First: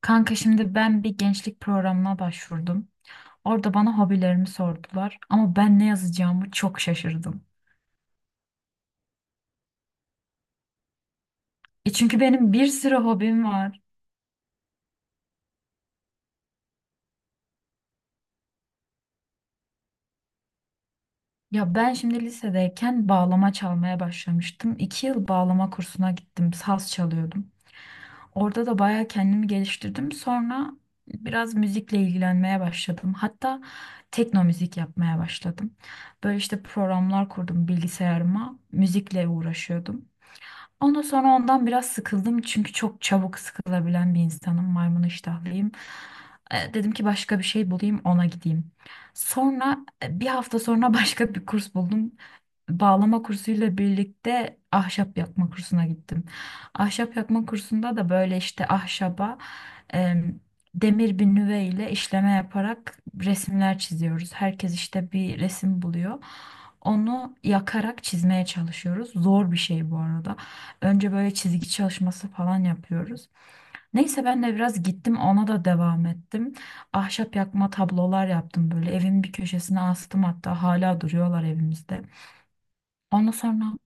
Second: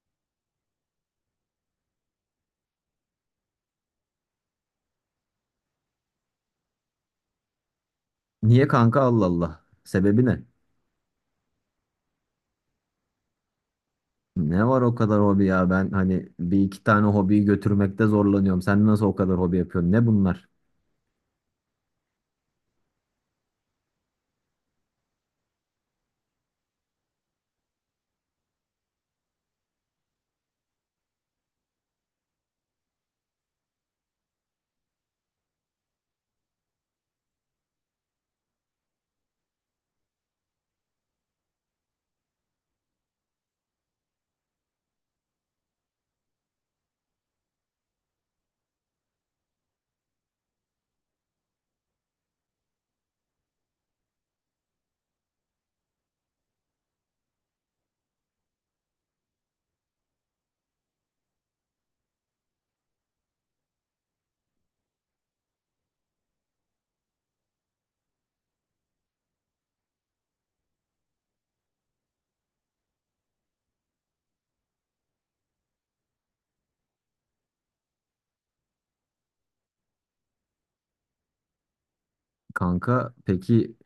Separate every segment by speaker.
Speaker 1: Kanka şimdi ben bir gençlik programına başvurdum. Orada bana hobilerimi sordular ama ben ne yazacağımı çok şaşırdım.
Speaker 2: Niye kanka Allah Allah? Sebebi ne?
Speaker 1: E çünkü benim bir sürü hobim var.
Speaker 2: Ne var o kadar hobi ya? Ben hani bir iki tane hobiyi götürmekte zorlanıyorum. Sen nasıl o kadar hobi yapıyorsun? Ne bunlar?
Speaker 1: Ya ben şimdi lisedeyken bağlama çalmaya başlamıştım. İki yıl bağlama kursuna gittim, saz çalıyordum. Orada da bayağı kendimi geliştirdim. Sonra biraz müzikle ilgilenmeye başladım. Hatta tekno müzik yapmaya başladım. Böyle işte programlar kurdum bilgisayarıma, müzikle uğraşıyordum. Ondan sonra ondan biraz sıkıldım çünkü çok çabuk sıkılabilen bir insanım. Maymun iştahlıyım. E, dedim ki başka bir şey bulayım ona gideyim. Sonra bir hafta sonra başka bir kurs buldum, bağlama kursuyla birlikte ahşap yakma kursuna gittim. Ahşap yakma kursunda da böyle işte ahşaba, em, demir bir nüve ile işleme yaparak resimler çiziyoruz. Herkes işte bir resim buluyor. Onu yakarak çizmeye çalışıyoruz. Zor bir şey bu arada. Önce böyle çizgi çalışması falan yapıyoruz. Neyse ben de biraz gittim ona da devam ettim. Ahşap yakma tablolar yaptım böyle. Evimin bir köşesine astım, hatta hala duruyorlar evimizde.
Speaker 2: Kanka
Speaker 1: Ondan sonra
Speaker 2: peki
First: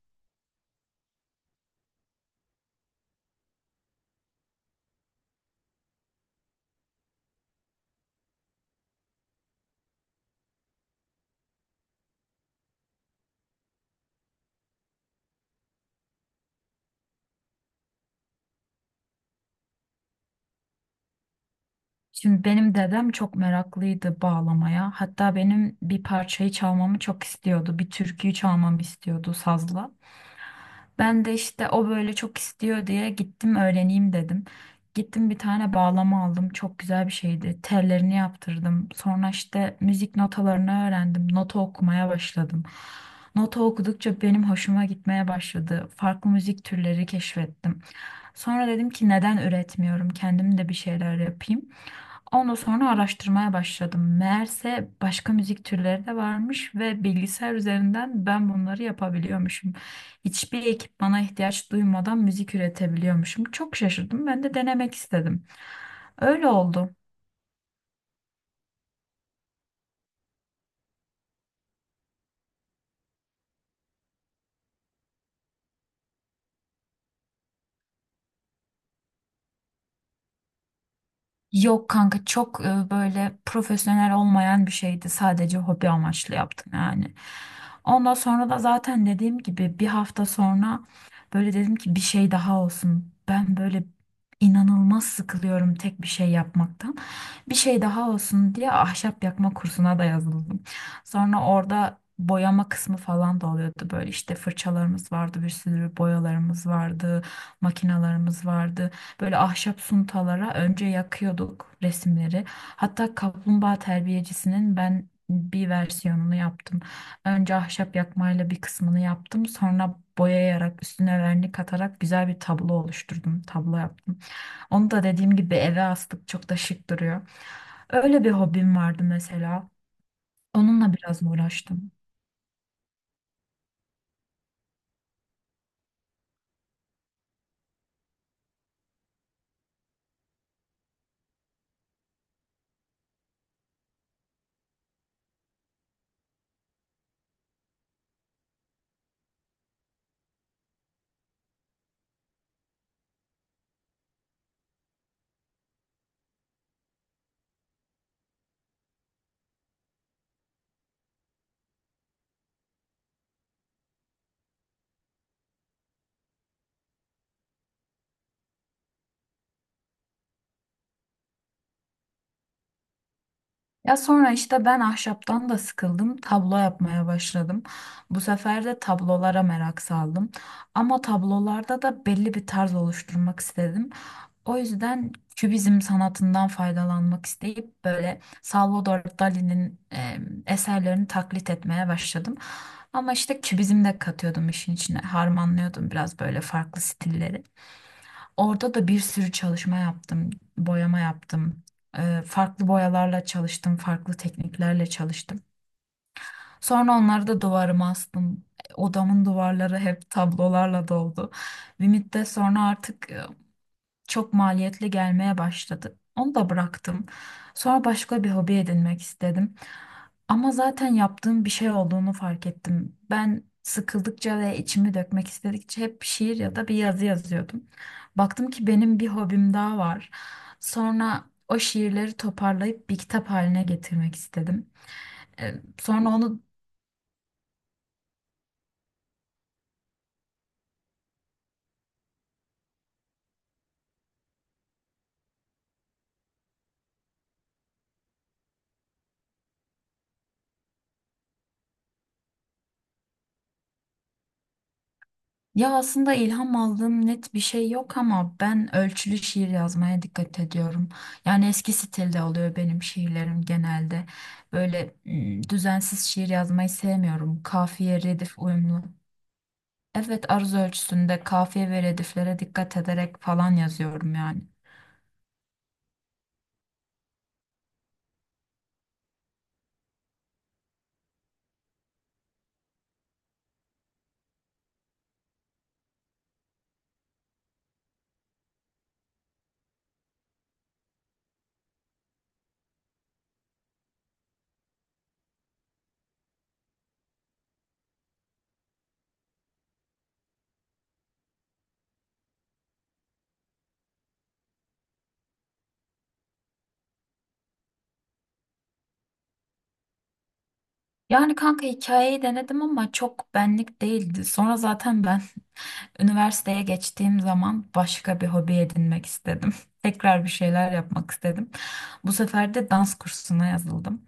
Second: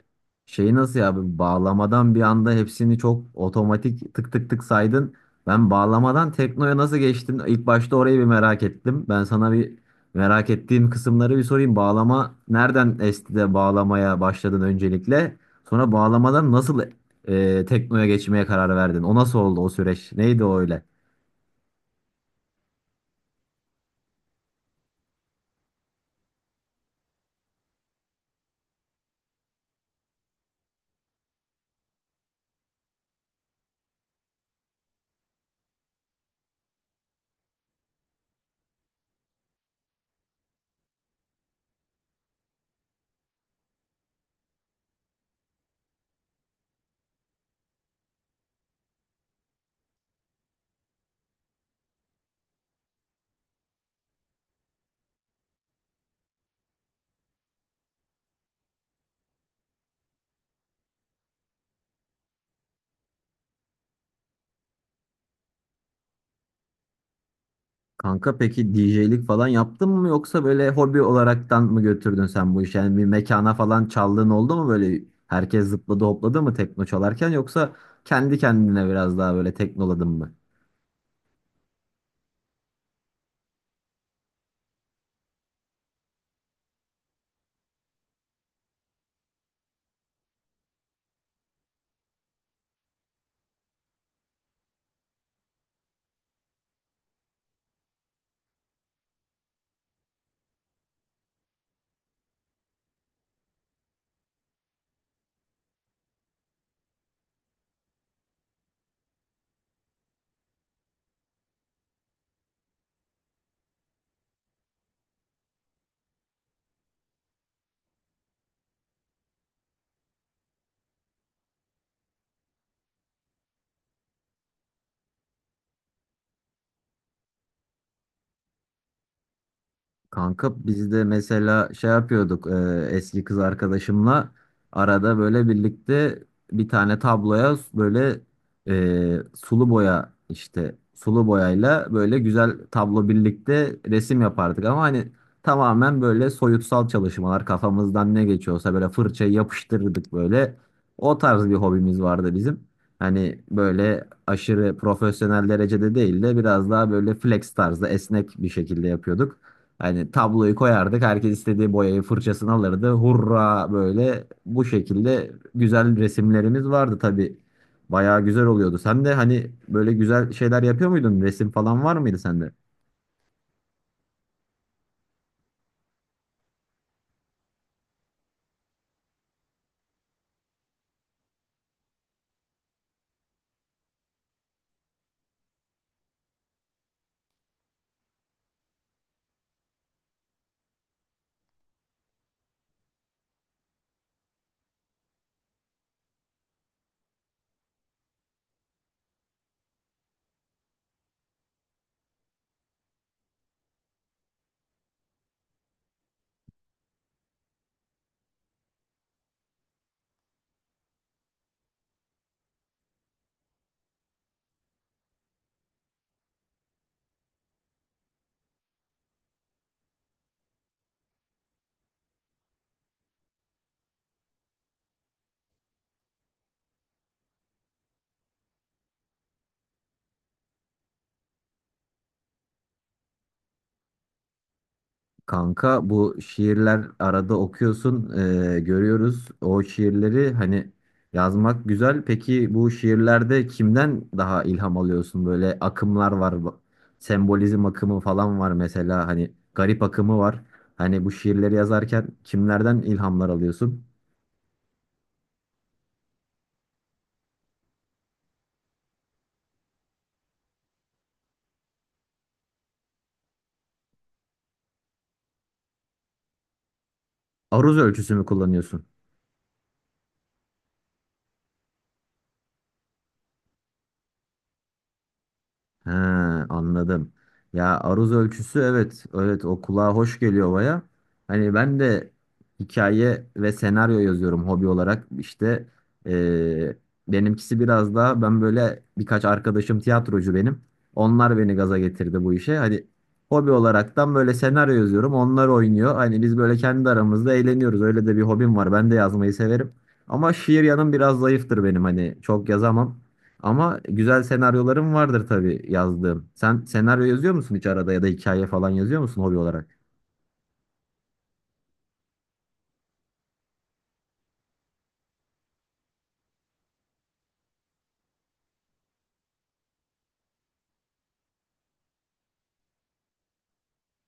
Speaker 2: şeyi nasıl ya bu bağlamadan bir anda hepsini çok otomatik tık tık tık saydın. Ben bağlamadan teknoya nasıl geçtin? İlk başta orayı bir merak ettim. Ben sana bir merak ettiğim kısımları bir sorayım. Bağlama nereden esti de bağlamaya başladın öncelikle? Sonra bağlamadan nasıl teknoya geçmeye karar verdin? O nasıl oldu o süreç? Neydi o öyle?
Speaker 1: şimdi benim dedem çok meraklıydı bağlamaya. Hatta benim bir parçayı çalmamı çok istiyordu. Bir türküyü çalmamı istiyordu sazla. Ben de işte o böyle çok istiyor diye gittim öğreneyim dedim. Gittim bir tane bağlama aldım. Çok güzel bir şeydi. Tellerini yaptırdım. Sonra işte müzik notalarını öğrendim. Nota okumaya başladım. Nota okudukça benim hoşuma gitmeye başladı. Farklı müzik türleri keşfettim. Sonra dedim ki neden üretmiyorum? Kendim de bir şeyler yapayım. Ondan sonra araştırmaya başladım. Meğerse başka müzik türleri de varmış ve bilgisayar üzerinden ben bunları yapabiliyormuşum. Hiçbir ekipmana ihtiyaç duymadan müzik üretebiliyormuşum. Çok şaşırdım. Ben de denemek istedim. Öyle oldu.
Speaker 2: Kanka peki DJ'lik falan yaptın mı yoksa böyle hobi olaraktan mı götürdün sen bu işi? Yani bir mekana falan çaldığın oldu mu böyle herkes zıpladı hopladı mı tekno çalarken yoksa kendi kendine biraz daha böyle teknoladın mı?
Speaker 1: Yok kanka, çok böyle profesyonel olmayan bir şeydi. Sadece hobi amaçlı yaptım yani. Ondan sonra da zaten dediğim gibi bir hafta sonra böyle dedim ki bir şey daha olsun. Ben böyle inanılmaz sıkılıyorum tek bir şey yapmaktan. Bir şey daha olsun diye ahşap yakma kursuna da yazıldım. Sonra orada boyama kısmı falan da oluyordu. Böyle işte fırçalarımız vardı, bir sürü boyalarımız vardı, makinalarımız vardı. Böyle ahşap suntalara önce yakıyorduk resimleri. Hatta kaplumbağa terbiyecisinin ben bir versiyonunu yaptım. Önce ahşap yakmayla bir kısmını yaptım. Sonra boyayarak üstüne vernik atarak güzel bir tablo oluşturdum. Tablo yaptım. Onu da dediğim gibi eve astık, çok da şık duruyor. Öyle bir hobim vardı mesela.
Speaker 2: Kanka biz
Speaker 1: Onunla
Speaker 2: de
Speaker 1: biraz
Speaker 2: mesela şey
Speaker 1: uğraştım.
Speaker 2: yapıyorduk eski kız arkadaşımla arada böyle birlikte bir tane tabloya böyle sulu boya işte sulu boyayla böyle güzel tablo birlikte resim yapardık ama hani tamamen böyle soyutsal çalışmalar kafamızdan ne geçiyorsa böyle fırçayı yapıştırırdık böyle o tarz bir hobimiz vardı bizim. Hani böyle aşırı profesyonel derecede değil de biraz daha böyle flex tarzda esnek bir şekilde yapıyorduk. Hani tabloyu koyardık. Herkes istediği boyayı fırçasını alırdı. Hurra böyle bu şekilde güzel resimlerimiz vardı tabii. Bayağı güzel oluyordu. Sen de hani böyle güzel şeyler yapıyor muydun? Resim falan var mıydı sende?
Speaker 1: Ya sonra işte ben ahşaptan da sıkıldım, tablo yapmaya başladım. Bu sefer de tablolara merak saldım. Ama tablolarda da belli bir tarz oluşturmak istedim. O yüzden kübizm sanatından faydalanmak isteyip böyle Salvador Dali'nin eserlerini taklit etmeye başladım. Ama işte kübizm de katıyordum işin içine, harmanlıyordum biraz böyle farklı stilleri. Orada da bir sürü çalışma yaptım, boyama yaptım. Farklı boyalarla çalıştım, farklı tekniklerle çalıştım. Sonra onları da duvarıma astım. Odamın duvarları hep tablolarla doldu. Bir müddet sonra artık çok maliyetli gelmeye başladı. Onu da bıraktım. Sonra başka bir hobi edinmek istedim. Ama zaten yaptığım bir şey olduğunu fark ettim. Ben sıkıldıkça ve içimi dökmek istedikçe hep şiir ya da bir yazı yazıyordum. Baktım ki benim bir hobim daha var. Sonra o şiirleri toparlayıp bir kitap haline getirmek istedim.
Speaker 2: Kanka
Speaker 1: Sonra
Speaker 2: bu
Speaker 1: onu
Speaker 2: şiirler arada okuyorsun, görüyoruz. O şiirleri hani yazmak güzel. Peki bu şiirlerde kimden daha ilham alıyorsun? Böyle akımlar var. Sembolizm akımı falan var mesela. Hani garip akımı var. Hani bu şiirleri yazarken kimlerden ilhamlar alıyorsun?
Speaker 1: Ya aslında ilham aldığım net bir şey yok ama ben ölçülü şiir yazmaya dikkat ediyorum. Yani eski stilde oluyor benim şiirlerim genelde. Böyle düzensiz şiir yazmayı sevmiyorum.
Speaker 2: Aruz
Speaker 1: Kafiye,
Speaker 2: ölçüsü mü
Speaker 1: redif uyumlu.
Speaker 2: kullanıyorsun?
Speaker 1: Evet, aruz ölçüsünde kafiye ve rediflere dikkat ederek falan yazıyorum yani.
Speaker 2: He, anladım. Ya aruz ölçüsü evet evet o kulağa hoş geliyor baya. Hani ben de hikaye ve senaryo yazıyorum hobi olarak. İşte eee, benimkisi biraz daha ben böyle birkaç arkadaşım tiyatrocu benim. Onlar beni gaza getirdi bu işe. Hani hobi olaraktan böyle senaryo yazıyorum. Onlar oynuyor. Hani biz böyle kendi aramızda eğleniyoruz. Öyle de bir hobim var. Ben de yazmayı severim. Ama şiir yanım biraz zayıftır benim. Hani çok yazamam. Ama güzel senaryolarım vardır tabii yazdığım. Sen senaryo yazıyor musun hiç arada ya da hikaye falan yazıyor musun hobi olarak?
Speaker 1: Yani kanka, hikayeyi denedim ama çok benlik değildi. Sonra zaten ben üniversiteye geçtiğim zaman başka bir hobi edinmek istedim. Tekrar bir şeyler yapmak istedim. Bu sefer de dans kursuna yazıldım.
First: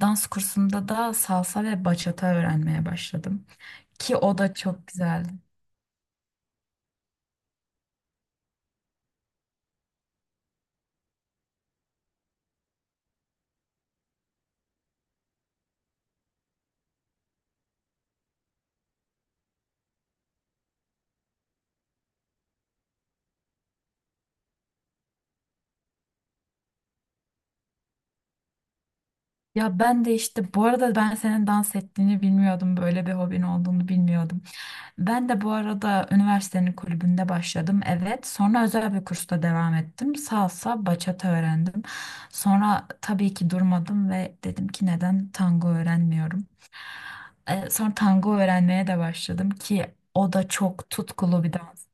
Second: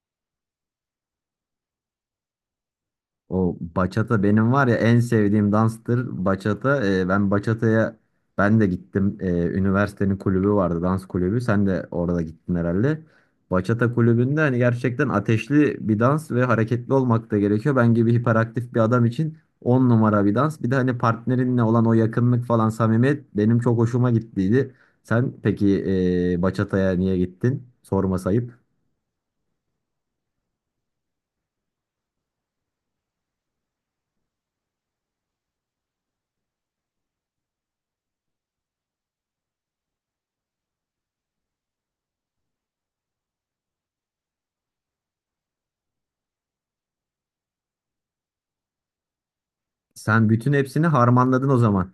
Speaker 1: Dans kursunda da salsa ve bachata öğrenmeye başladım.
Speaker 2: O
Speaker 1: Ki
Speaker 2: bachata
Speaker 1: o
Speaker 2: benim
Speaker 1: da
Speaker 2: var ya
Speaker 1: çok
Speaker 2: en
Speaker 1: güzeldi.
Speaker 2: sevdiğim danstır bachata. Ben bachata'ya ben de gittim. Üniversitenin kulübü vardı dans kulübü. Sen de orada gittin herhalde. Bachata kulübünde hani gerçekten ateşli bir dans ve hareketli olmak da gerekiyor. Ben gibi hiperaktif bir adam için 10 numara bir dans. Bir de hani partnerinle olan o yakınlık falan samimiyet benim çok hoşuma gittiydi. Sen peki bachata'ya niye gittin? Sorma sayıp.
Speaker 1: Ya ben de işte bu arada ben senin dans ettiğini bilmiyordum. Böyle bir hobin olduğunu bilmiyordum. Ben de bu arada üniversitenin kulübünde başladım. Evet. Sonra özel bir kursta devam ettim. Salsa, bachata öğrendim. Sonra tabii ki durmadım ve dedim ki neden tango öğrenmiyorum. Sonra tango öğrenmeye de başladım ki
Speaker 2: Sen
Speaker 1: o da
Speaker 2: bütün hepsini
Speaker 1: çok tutkulu
Speaker 2: harmanladın
Speaker 1: bir
Speaker 2: o
Speaker 1: dans.
Speaker 2: zaman.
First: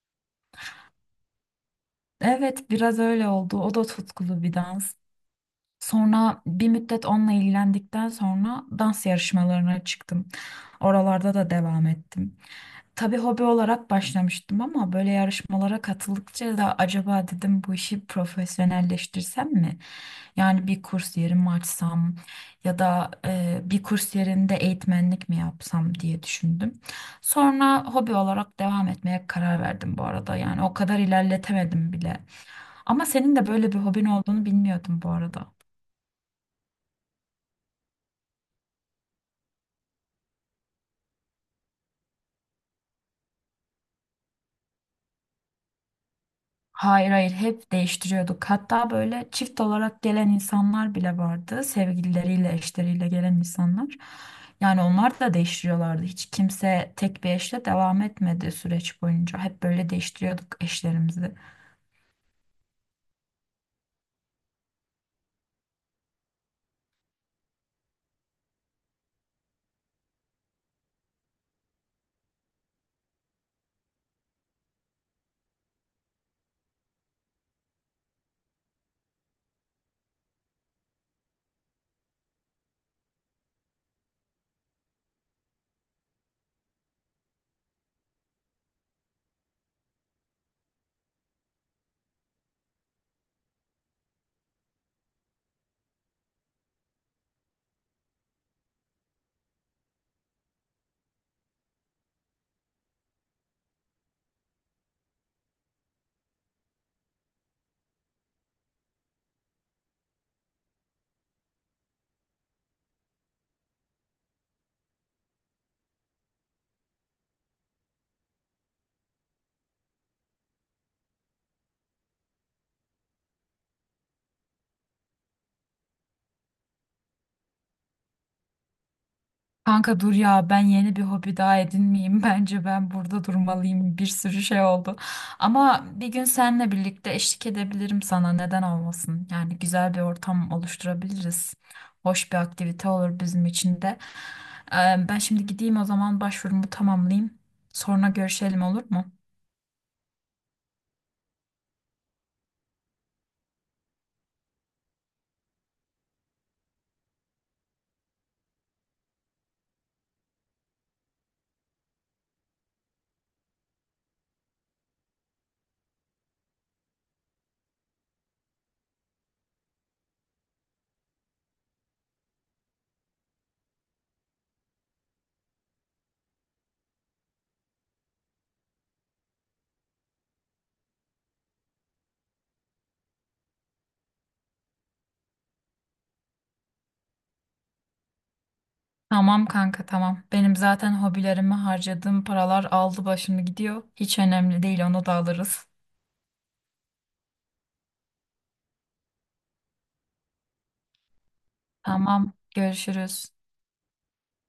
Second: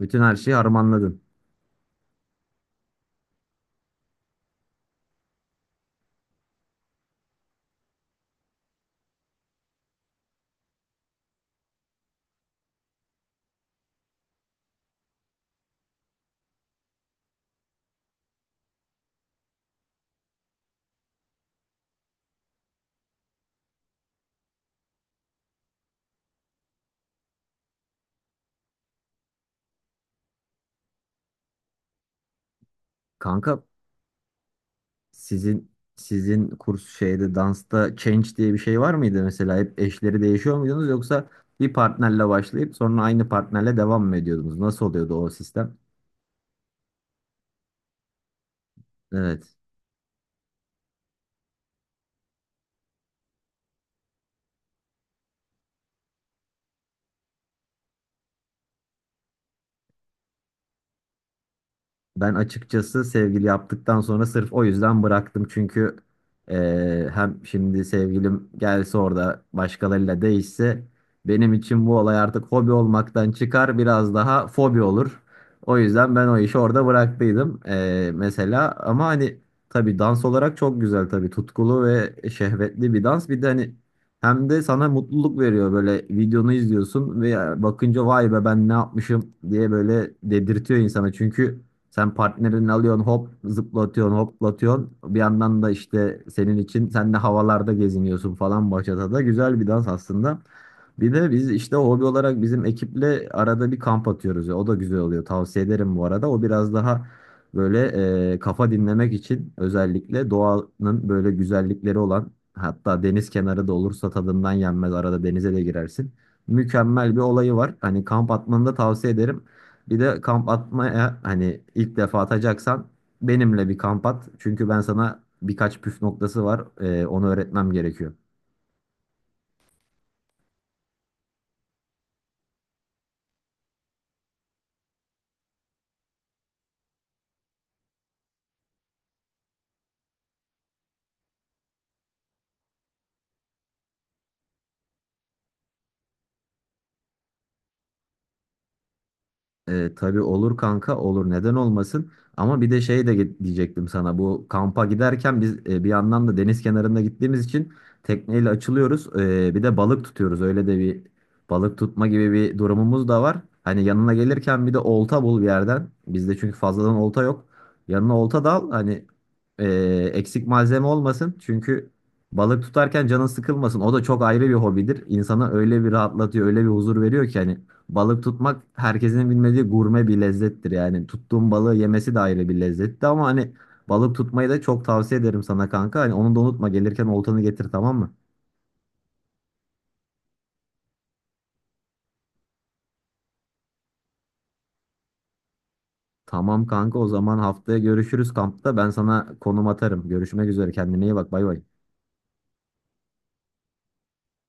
Speaker 2: Bütün her şeyi harmanladın.
Speaker 1: Evet, biraz öyle oldu. O da tutkulu bir dans. Sonra bir müddet onunla ilgilendikten sonra dans yarışmalarına çıktım. Oralarda da devam ettim. Tabii hobi olarak başlamıştım ama böyle yarışmalara katıldıkça da acaba dedim, bu işi profesyonelleştirsem mi? Yani bir kurs yeri mi açsam ya da bir kurs yerinde eğitmenlik mi yapsam diye düşündüm. Sonra hobi olarak devam etmeye karar verdim bu arada. Yani o kadar ilerletemedim bile. Ama senin de
Speaker 2: Kanka,
Speaker 1: böyle bir hobin olduğunu bilmiyordum bu arada.
Speaker 2: sizin kurs şeyde dansta change diye bir şey var mıydı mesela? Hep eşleri değişiyor muydunuz yoksa bir partnerle başlayıp sonra aynı partnerle devam mı ediyordunuz? Nasıl oluyordu o sistem?
Speaker 1: Hayır, hayır, hep değiştiriyorduk. Hatta böyle
Speaker 2: Evet.
Speaker 1: çift olarak gelen insanlar bile vardı. Sevgilileriyle, eşleriyle gelen insanlar. Yani onlar da değiştiriyorlardı. Hiç kimse tek bir eşle devam etmedi süreç boyunca. Hep böyle değiştiriyorduk eşlerimizi.
Speaker 2: Ben açıkçası sevgili yaptıktan sonra sırf o yüzden bıraktım. Çünkü hem şimdi sevgilim gelse orada başkalarıyla değişse benim için bu olay artık hobi olmaktan çıkar biraz daha fobi olur. O yüzden ben o işi orada bıraktıydım, mesela. Ama hani tabii dans olarak çok güzel tabii tutkulu ve şehvetli bir dans. Bir de hani hem de sana mutluluk veriyor böyle videonu izliyorsun ve bakınca vay be ben ne yapmışım diye böyle dedirtiyor insana. Çünkü sen partnerini alıyorsun hop zıplatıyorsun hoplatıyorsun. Bir yandan da işte senin için sen de havalarda geziniyorsun falan da güzel bir dans aslında. Bir de biz işte hobi olarak bizim ekiple arada bir kamp atıyoruz. O da güzel oluyor. Tavsiye ederim bu arada. O biraz daha böyle kafa dinlemek için özellikle doğanın böyle güzellikleri olan hatta deniz kenarı da olursa tadından yenmez. Arada denize de girersin. Mükemmel bir olayı var. Hani kamp atmanı da tavsiye ederim. Bir de kamp atmaya hani ilk defa atacaksan benimle bir kamp at. Çünkü ben sana birkaç püf noktası var. Onu öğretmem gerekiyor.
Speaker 1: Kanka dur ya, ben yeni bir hobi daha edinmeyeyim. Bence ben burada durmalıyım. Bir sürü şey oldu. Ama bir gün seninle birlikte eşlik edebilirim sana. Neden olmasın? Yani güzel bir ortam oluşturabiliriz. Hoş bir aktivite olur bizim için de. Ee, Ben şimdi gideyim o zaman başvurumu tamamlayayım. Sonra görüşelim, olur mu?
Speaker 2: Tabii olur kanka olur neden olmasın ama bir de şey de diyecektim sana bu kampa giderken biz bir yandan da deniz kenarında gittiğimiz için tekneyle açılıyoruz. Bir de balık tutuyoruz öyle de bir balık tutma gibi bir durumumuz da var. Hani yanına gelirken bir de olta bul bir yerden bizde çünkü fazladan olta yok yanına olta da al hani e, eksik malzeme olmasın çünkü balık tutarken canın sıkılmasın o da çok ayrı bir hobidir insanı öyle bir rahatlatıyor öyle bir huzur veriyor ki hani. Balık tutmak herkesin bilmediği gurme bir lezzettir yani. Tuttuğun balığı yemesi de ayrı bir lezzetti ama hani balık tutmayı da çok tavsiye ederim sana kanka. Hani onu da unutma gelirken oltanı getir tamam mı?
Speaker 1: Tamam kanka, tamam. Benim zaten hobilerime harcadığım paralar aldı başını gidiyor. Hiç önemli değil, onu da alırız.
Speaker 2: Tamam kanka o zaman haftaya görüşürüz kampta. Ben sana konum atarım. Görüşmek üzere kendine iyi bak bay bay.
Speaker 1: Tamam, görüşürüz.